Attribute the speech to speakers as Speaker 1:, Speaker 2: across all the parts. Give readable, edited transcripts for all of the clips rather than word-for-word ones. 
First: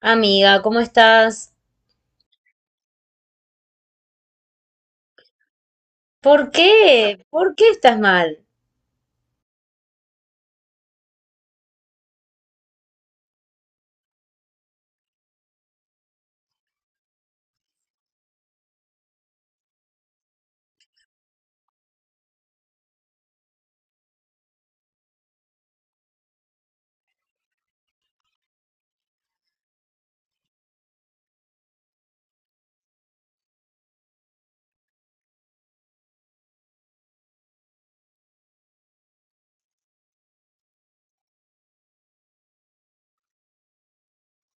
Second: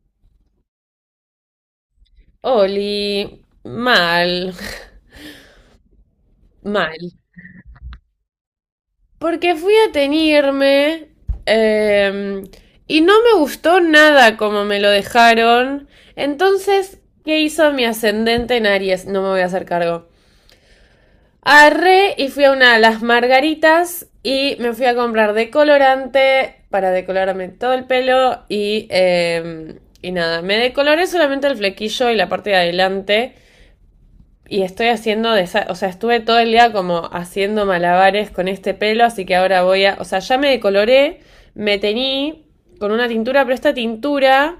Speaker 1: Amiga, ¿cómo estás?
Speaker 2: Oli, mal,
Speaker 1: ¿Por
Speaker 2: mal.
Speaker 1: qué? ¿Por qué estás mal?
Speaker 2: Porque fui a teñirme em, y no me gustó nada como me lo dejaron. Entonces, ¿qué hizo mi ascendente en Aries? No me voy a hacer cargo. Arre y fui a una de las margaritas y me fui a comprar decolorante para decolorarme todo el pelo y, y nada, me decoloré solamente el flequillo y la parte de adelante. Y estoy haciendo, o sea, estuve todo el día como haciendo malabares con este pelo, así que ahora voy a, o sea, ya me decoloré, me teñí con una tintura, pero esta tintura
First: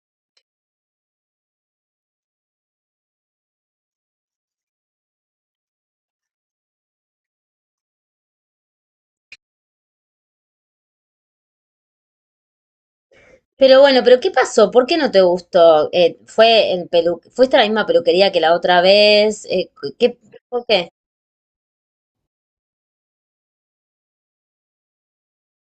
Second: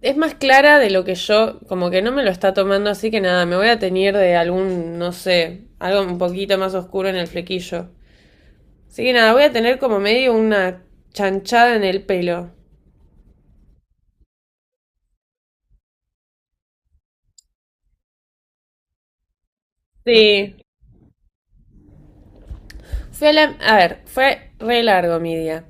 Speaker 2: es más clara de lo que yo, como que no me lo está tomando, así que nada, me voy a teñir de algún, no sé, algo un poquito más oscuro en el flequillo. Así que nada, voy a tener como medio una chanchada en el pelo.
Speaker 1: Pero bueno, ¿pero qué pasó? ¿Por qué no te gustó? ¿Fue el pelu fuiste a la misma peluquería que la otra vez? ¿Qué,
Speaker 2: Sí.
Speaker 1: por qué?
Speaker 2: Fue a, a ver, fue re largo mi día.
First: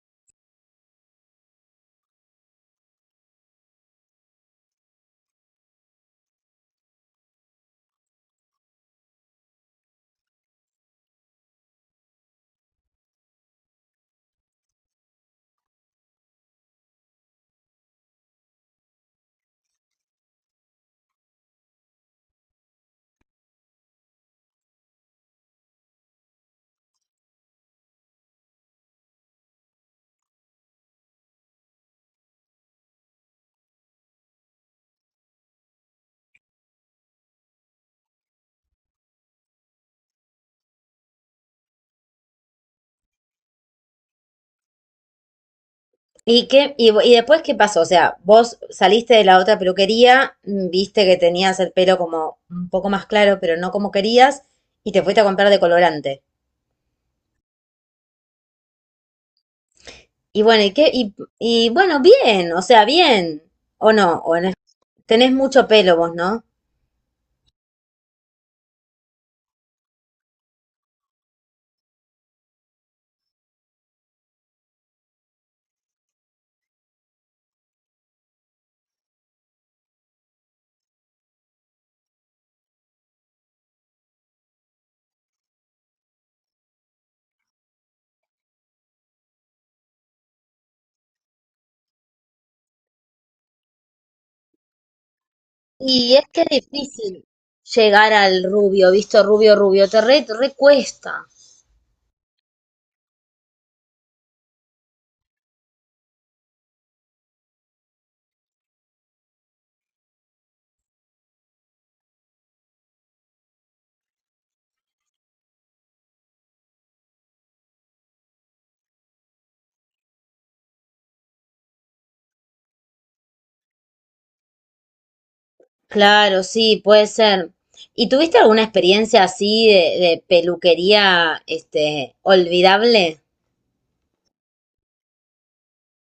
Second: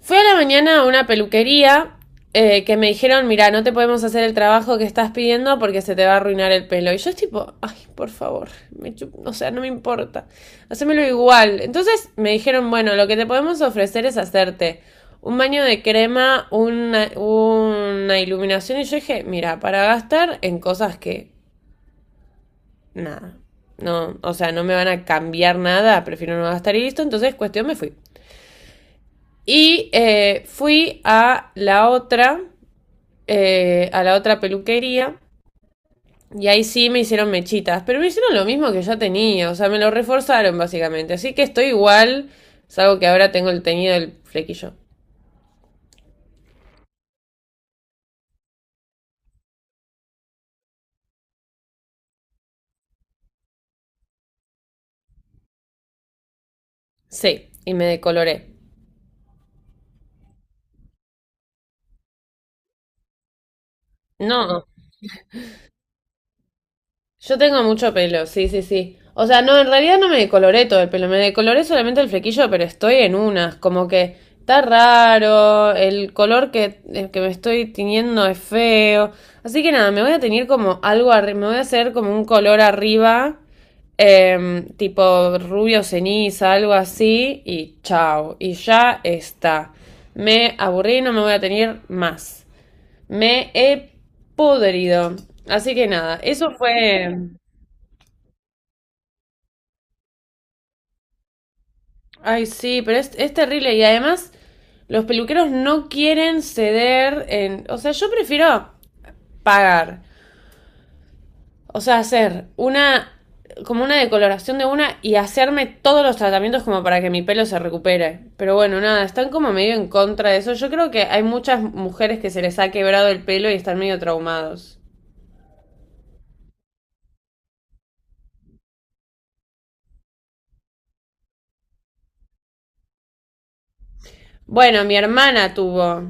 Speaker 2: Fui a la mañana a una peluquería que me dijeron, mira, no te podemos hacer el trabajo que estás pidiendo porque se te va a arruinar el pelo. Y yo es tipo, ay, por favor, o sea, no me importa, hacémelo igual. Entonces me dijeron, bueno, lo que te podemos ofrecer es hacerte un baño de crema, una iluminación. Y yo dije, mira, para gastar en cosas que, nada, no, o sea, no me van a cambiar nada, prefiero no gastar y listo. Entonces, cuestión, me fui. Y fui a la otra peluquería. Y ahí sí me hicieron mechitas. Pero me hicieron lo mismo que ya tenía. O sea, me lo reforzaron básicamente. Así que estoy igual. Salvo que ahora tengo el teñido del flequillo.
Speaker 1: ¿Y qué, y después qué pasó? O sea, vos saliste de la otra peluquería, mm, viste que tenías el pelo como un poco más claro, pero no como querías, y te fuiste a comprar decolorante.
Speaker 2: Sí, y me decoloré.
Speaker 1: Y bueno, ¿y qué? Y bueno, bien, o sea, bien. ¿O no? ¿O no?
Speaker 2: No,
Speaker 1: Tenés mucho pelo vos, ¿no?
Speaker 2: yo tengo mucho pelo, sí, sí, sí. O sea, no, en realidad no me decoloré todo el pelo, me decoloré solamente el flequillo, pero estoy en unas, como que está raro, el color que, el que me estoy tiñendo es feo. Así que nada, me voy a tener como algo arriba, me voy a hacer como un color arriba, tipo rubio ceniza, algo así, y chao, y ya está. Me aburrí, no me voy a tener más. Me he podrido. Así que
Speaker 1: Y
Speaker 2: nada,
Speaker 1: es que
Speaker 2: eso
Speaker 1: es
Speaker 2: fue...
Speaker 1: difícil llegar al rubio, visto rubio, rubio, te re cuesta.
Speaker 2: Ay, sí, pero es terrible. Y además, los peluqueros no quieren ceder en. O sea, yo prefiero pagar. O sea, hacer una. Como una decoloración de una y hacerme todos los tratamientos como para que mi pelo se recupere. Pero bueno, nada, están como medio en contra de eso. Yo creo que hay muchas mujeres que se les ha quebrado el pelo y están medio traumados.
Speaker 1: Claro, sí, puede ser. ¿Y tuviste alguna experiencia así de peluquería, este, olvidable?
Speaker 2: Bueno, mi hermana tuvo.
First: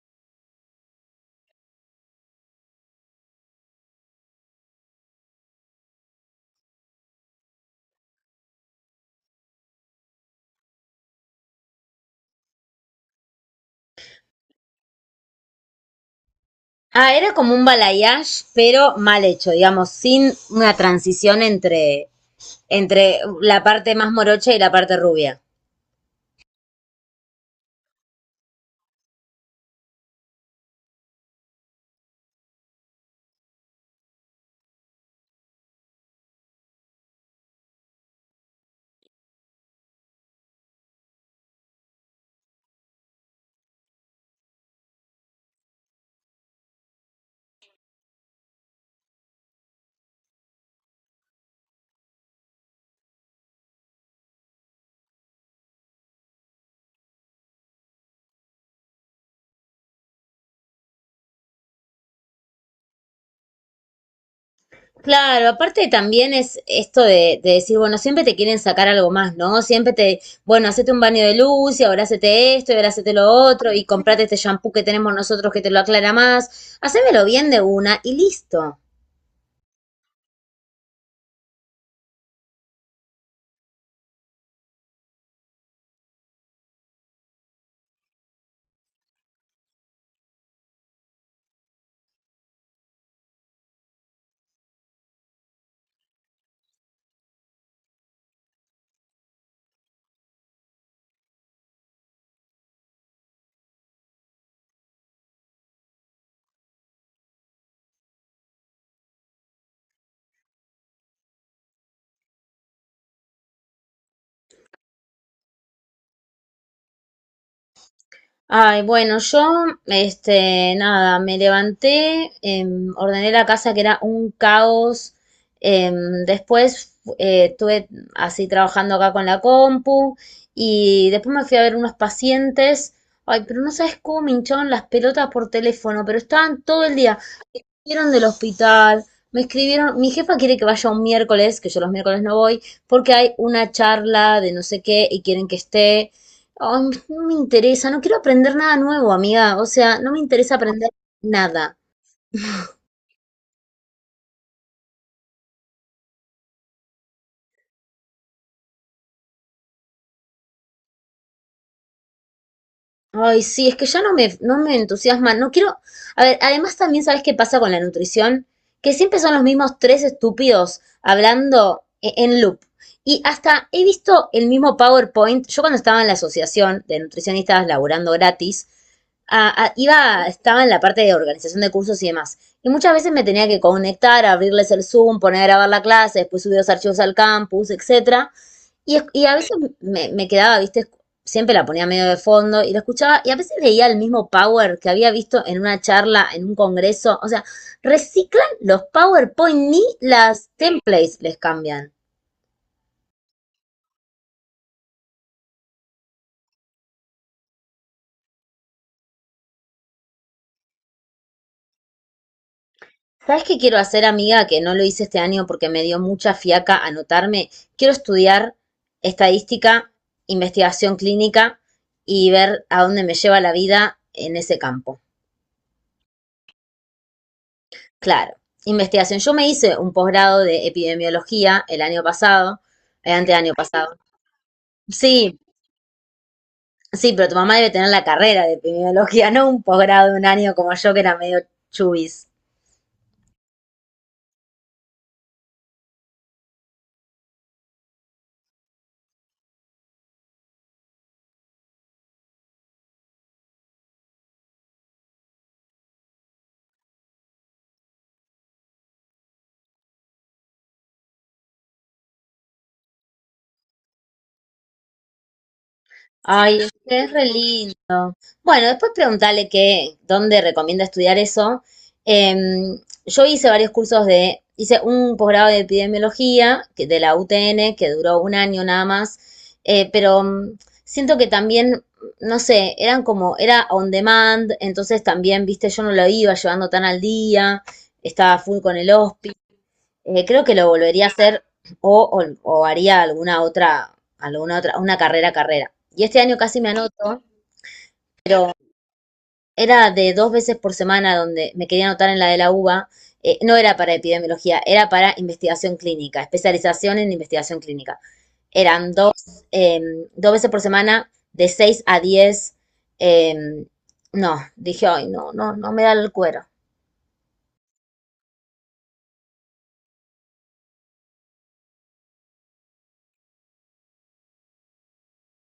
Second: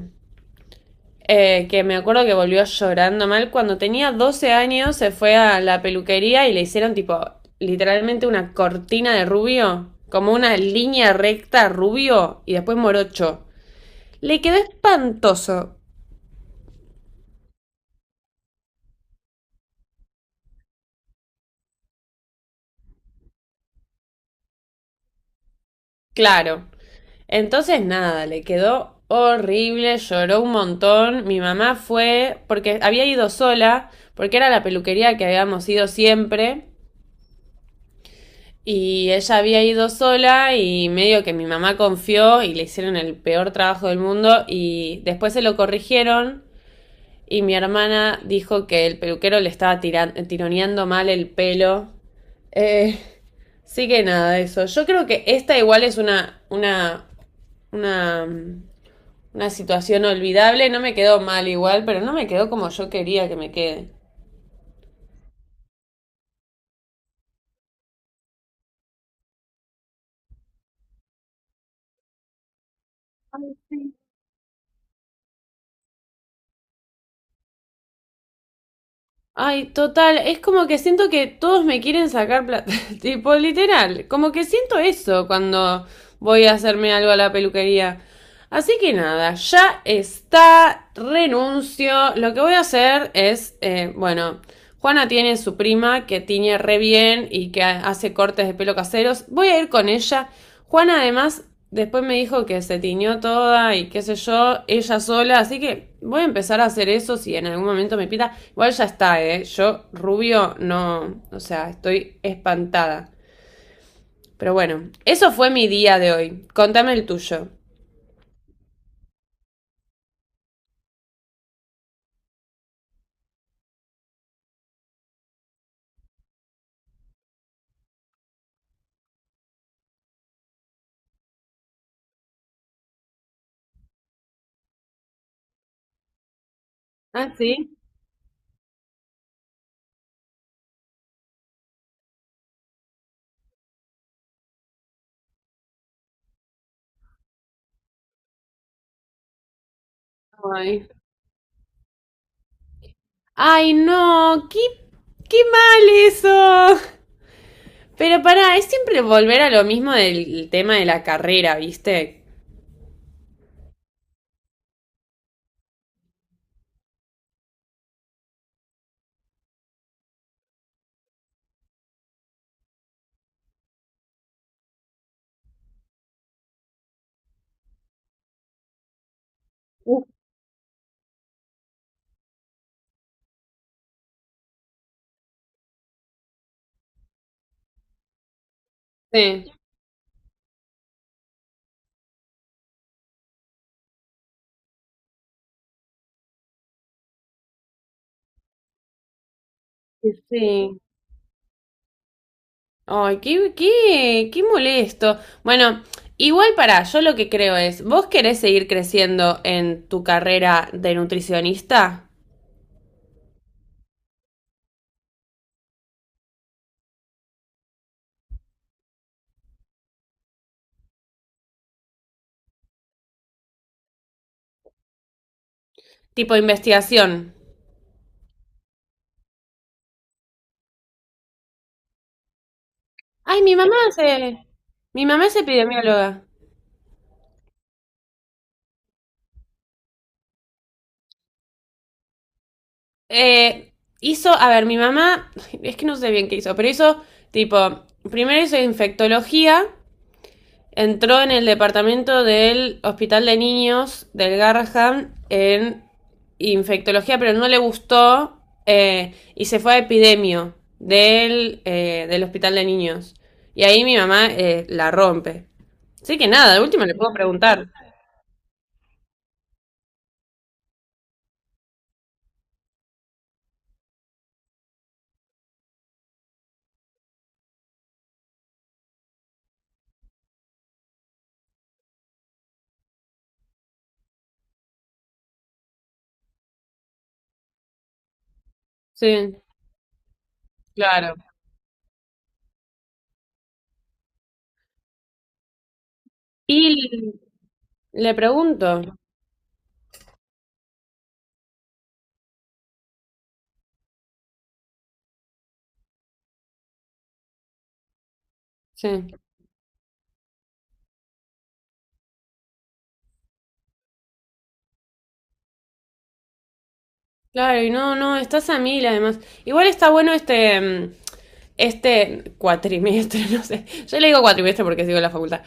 Speaker 2: Que me acuerdo que volvió llorando mal. Cuando tenía 12 años se fue a la peluquería y le hicieron tipo literalmente una cortina de rubio, como una línea recta rubio y después morocho. Le quedó espantoso,
Speaker 1: Ah, era como un balayage, pero mal hecho, digamos, sin una transición entre, entre la parte más morocha y la parte rubia.
Speaker 2: claro. Entonces nada, le quedó horrible, lloró un montón. Mi mamá fue porque había ido sola, porque era la peluquería que habíamos ido siempre. Y ella había ido sola y medio que mi mamá confió y le hicieron el peor trabajo del mundo y después se lo corrigieron y mi hermana dijo que el peluquero le estaba tironeando mal el pelo. Eh, sí que nada, eso. Yo creo que esta igual es una, una situación olvidable. No me quedó mal igual, pero no me quedó como yo quería que me quede.
Speaker 1: Claro, aparte también es esto de decir, bueno, siempre te quieren sacar algo más, ¿no? Siempre te, bueno, hacete un baño de luz y ahora hacete esto y ahora hacete lo otro y comprate este shampoo que tenemos nosotros que te lo aclara más. Hacémelo bien de una y listo.
Speaker 2: Ay, total, es como que siento que todos me quieren sacar plata, tipo literal, como que siento eso cuando voy a hacerme algo a la peluquería. Así que nada, ya está, renuncio, lo que voy a hacer es, bueno, Juana tiene su prima que tiñe re bien y que hace cortes de pelo caseros. Voy a ir con ella. Juana además después me dijo que se tiñó toda y qué sé yo, ella sola. Así que voy a empezar a hacer eso si en algún momento me pita. Igual ya está, ¿eh? Yo rubio no, o sea, estoy espantada. Pero bueno, eso fue mi día de hoy. Contame el tuyo.
Speaker 1: Ay, bueno, yo, este, nada, me levanté, ordené la casa que era un caos. Después estuve así trabajando acá con la compu y después me fui a ver unos pacientes. Ay, pero no sabes cómo me hinchaban las pelotas por teléfono, pero estaban todo el día.
Speaker 2: Ah, sí.
Speaker 1: Vieron del hospital, me escribieron, mi jefa quiere que vaya un miércoles, que yo los miércoles no voy, porque hay una charla de no sé qué y quieren que esté. Ay, no me interesa, no quiero aprender nada nuevo, amiga. O sea, no me interesa
Speaker 2: Ay.
Speaker 1: aprender nada.
Speaker 2: Ay, no, qué, qué mal eso. Pero pará, es siempre volver a lo mismo del tema de la carrera, ¿viste?
Speaker 1: Ay, sí, es que ya no me, no me entusiasma, no quiero... A ver, además también sabes qué pasa con la nutrición, que siempre son los mismos tres estúpidos hablando en loop. Y hasta he visto el mismo PowerPoint, yo cuando estaba en la asociación de nutricionistas laburando gratis,
Speaker 2: Uf,
Speaker 1: iba, estaba en la parte de organización de cursos y demás. Y muchas veces me tenía que conectar, abrirles el Zoom, poner a grabar la clase, después subir los archivos al campus, etcétera. Y, y a veces
Speaker 2: sí,
Speaker 1: me, me quedaba, viste, siempre la ponía medio de fondo y la escuchaba, y a veces veía el mismo power que había visto en una charla, en un congreso. O sea, reciclan los PowerPoint, ni las
Speaker 2: sí.
Speaker 1: templates les cambian.
Speaker 2: Ay, qué, qué, qué molesto. Bueno, igual para yo lo que creo es, ¿vos querés seguir creciendo en tu carrera de nutricionista?
Speaker 1: ¿Sabes qué quiero hacer, amiga? Que no lo hice este año porque me dio mucha fiaca anotarme. Quiero estudiar estadística, investigación clínica y ver a dónde me lleva la vida en ese campo.
Speaker 2: Tipo investigación.
Speaker 1: Claro, investigación. Yo me hice un posgrado de epidemiología el año pasado, el
Speaker 2: Ay,
Speaker 1: anteaño
Speaker 2: mi mamá
Speaker 1: pasado.
Speaker 2: se, mi mamá es
Speaker 1: Sí,
Speaker 2: epidemióloga.
Speaker 1: sí, pero tu mamá debe tener la carrera de epidemiología, no un posgrado de un año como yo que era medio chubis.
Speaker 2: Eh, hizo, a ver, mi mamá, es que no sé bien qué hizo, pero hizo tipo, primero hizo infectología, entró en el departamento del Hospital de Niños del Garrahan en infectología, pero no le gustó y se fue a epidemio del, del Hospital de Niños. Y ahí mi mamá la rompe. Así que nada,
Speaker 1: Ay,
Speaker 2: de
Speaker 1: es
Speaker 2: última le
Speaker 1: que es
Speaker 2: puedo
Speaker 1: re
Speaker 2: preguntar.
Speaker 1: lindo. Bueno, después preguntarle qué, dónde recomienda estudiar eso. Em, yo hice varios cursos de, hice un posgrado de epidemiología de la UTN que duró un año nada más, eh, pero mm, siento que también, no sé, eran como, era on demand, entonces también, viste, yo no lo iba llevando tan al día, estaba full con el hospital.
Speaker 2: Sí,
Speaker 1: Creo que lo volvería a
Speaker 2: claro.
Speaker 1: hacer o, o- o haría alguna otra, una carrera, carrera. Y este año casi me
Speaker 2: Y
Speaker 1: anoto.
Speaker 2: le pregunto.
Speaker 1: Era de dos veces por semana donde me quería anotar en la de la UBA. No era para epidemiología, era para investigación clínica, especialización en investigación clínica.
Speaker 2: Sí.
Speaker 1: Eran dos, eh, dos veces por semana de 6 a 10. eh, no, dije, ay, no, no, no me da el cuero.
Speaker 2: Claro, y no, no, estás a mil además. Igual está bueno este, mm, este cuatrimestre, no sé. Yo le digo cuatrimestre porque sigo en la facultad.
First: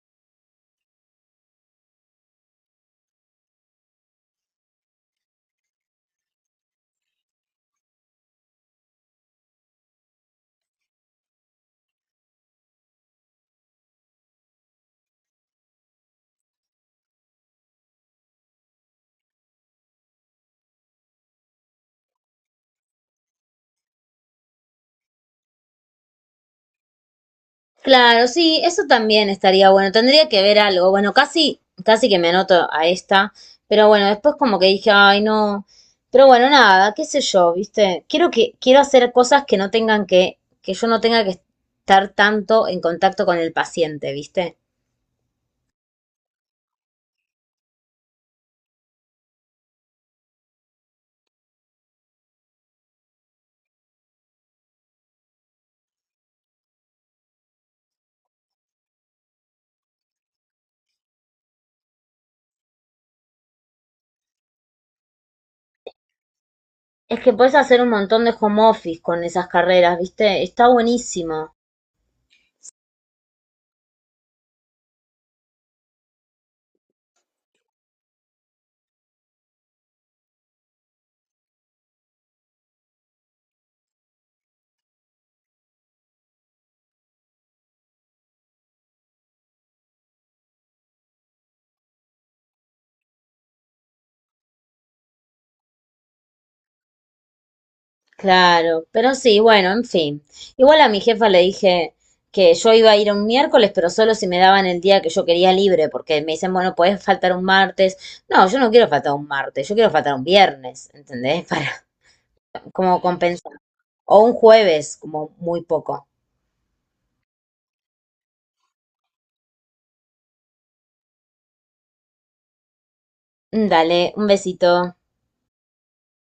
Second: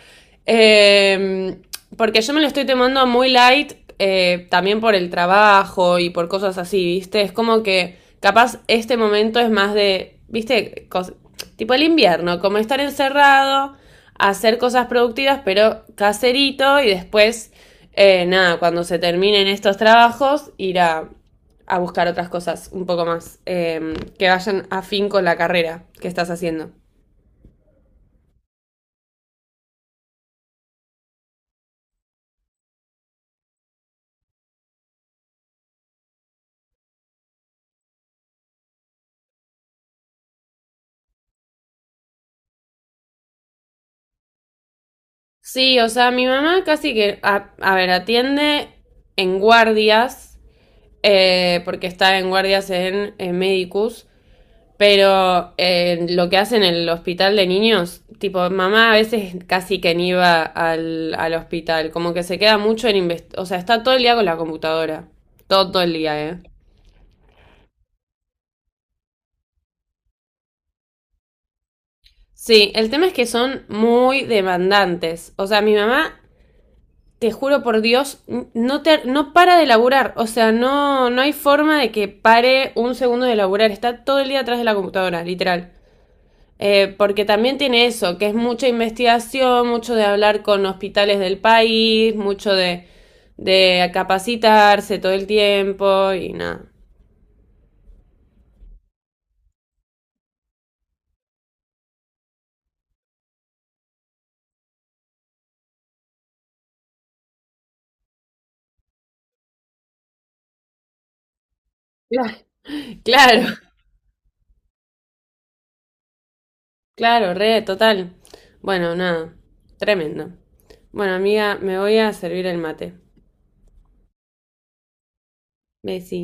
Speaker 2: Eh, porque yo me lo estoy tomando muy light, también por el trabajo y por cosas así, ¿viste? Es como que capaz este momento es más de, ¿viste? Tipo el invierno, como estar encerrado, hacer cosas productivas, pero caserito y después, nada, cuando se terminen estos trabajos, ir a buscar otras cosas un poco más que vayan afín con la carrera que estás haciendo.
Speaker 1: Claro, sí, eso también estaría bueno. Tendría que ver algo. Bueno, casi, casi que me anoto a esta, pero bueno, después como que dije, ay, no. Pero bueno, nada, qué sé yo, ¿viste? Quiero que, quiero hacer cosas que no tengan que yo no tenga que estar tanto en contacto con el paciente, ¿viste?
Speaker 2: Sí, o sea, mi mamá casi que, a ver, atiende en guardias, porque está en guardias en Medicus, pero lo que hace en el hospital de niños, tipo, mamá a veces casi que ni va al, al hospital, como que se queda mucho en, o sea, está todo el día con la computadora, todo, todo el día, ¿eh?
Speaker 1: Es que puedes hacer un montón de home office con esas carreras, ¿viste? Está buenísimo.
Speaker 2: Sí, el tema es que son muy demandantes. O sea, mi mamá, te juro por Dios, no te, no para de laburar. O sea, no, no hay forma de que pare un segundo de laburar. Está todo el día atrás de la computadora, literal. Porque también tiene eso, que es mucha investigación, mucho de hablar con hospitales del país, mucho de capacitarse todo el tiempo y nada.
Speaker 1: Claro, pero sí, bueno, en fin. Igual a mi jefa le dije que yo iba a ir un miércoles, pero solo si me daban el día que yo quería libre, porque me dicen, bueno, podés faltar un martes. No, yo no quiero faltar un martes, yo quiero faltar un viernes, ¿entendés? Para
Speaker 2: Claro.
Speaker 1: como
Speaker 2: Claro.
Speaker 1: compensar. O un jueves, como muy poco.
Speaker 2: Claro, re, total. Bueno, nada, tremendo. Bueno, amiga, me voy a servir el mate.
Speaker 1: Dale, un besito.
Speaker 2: Besito.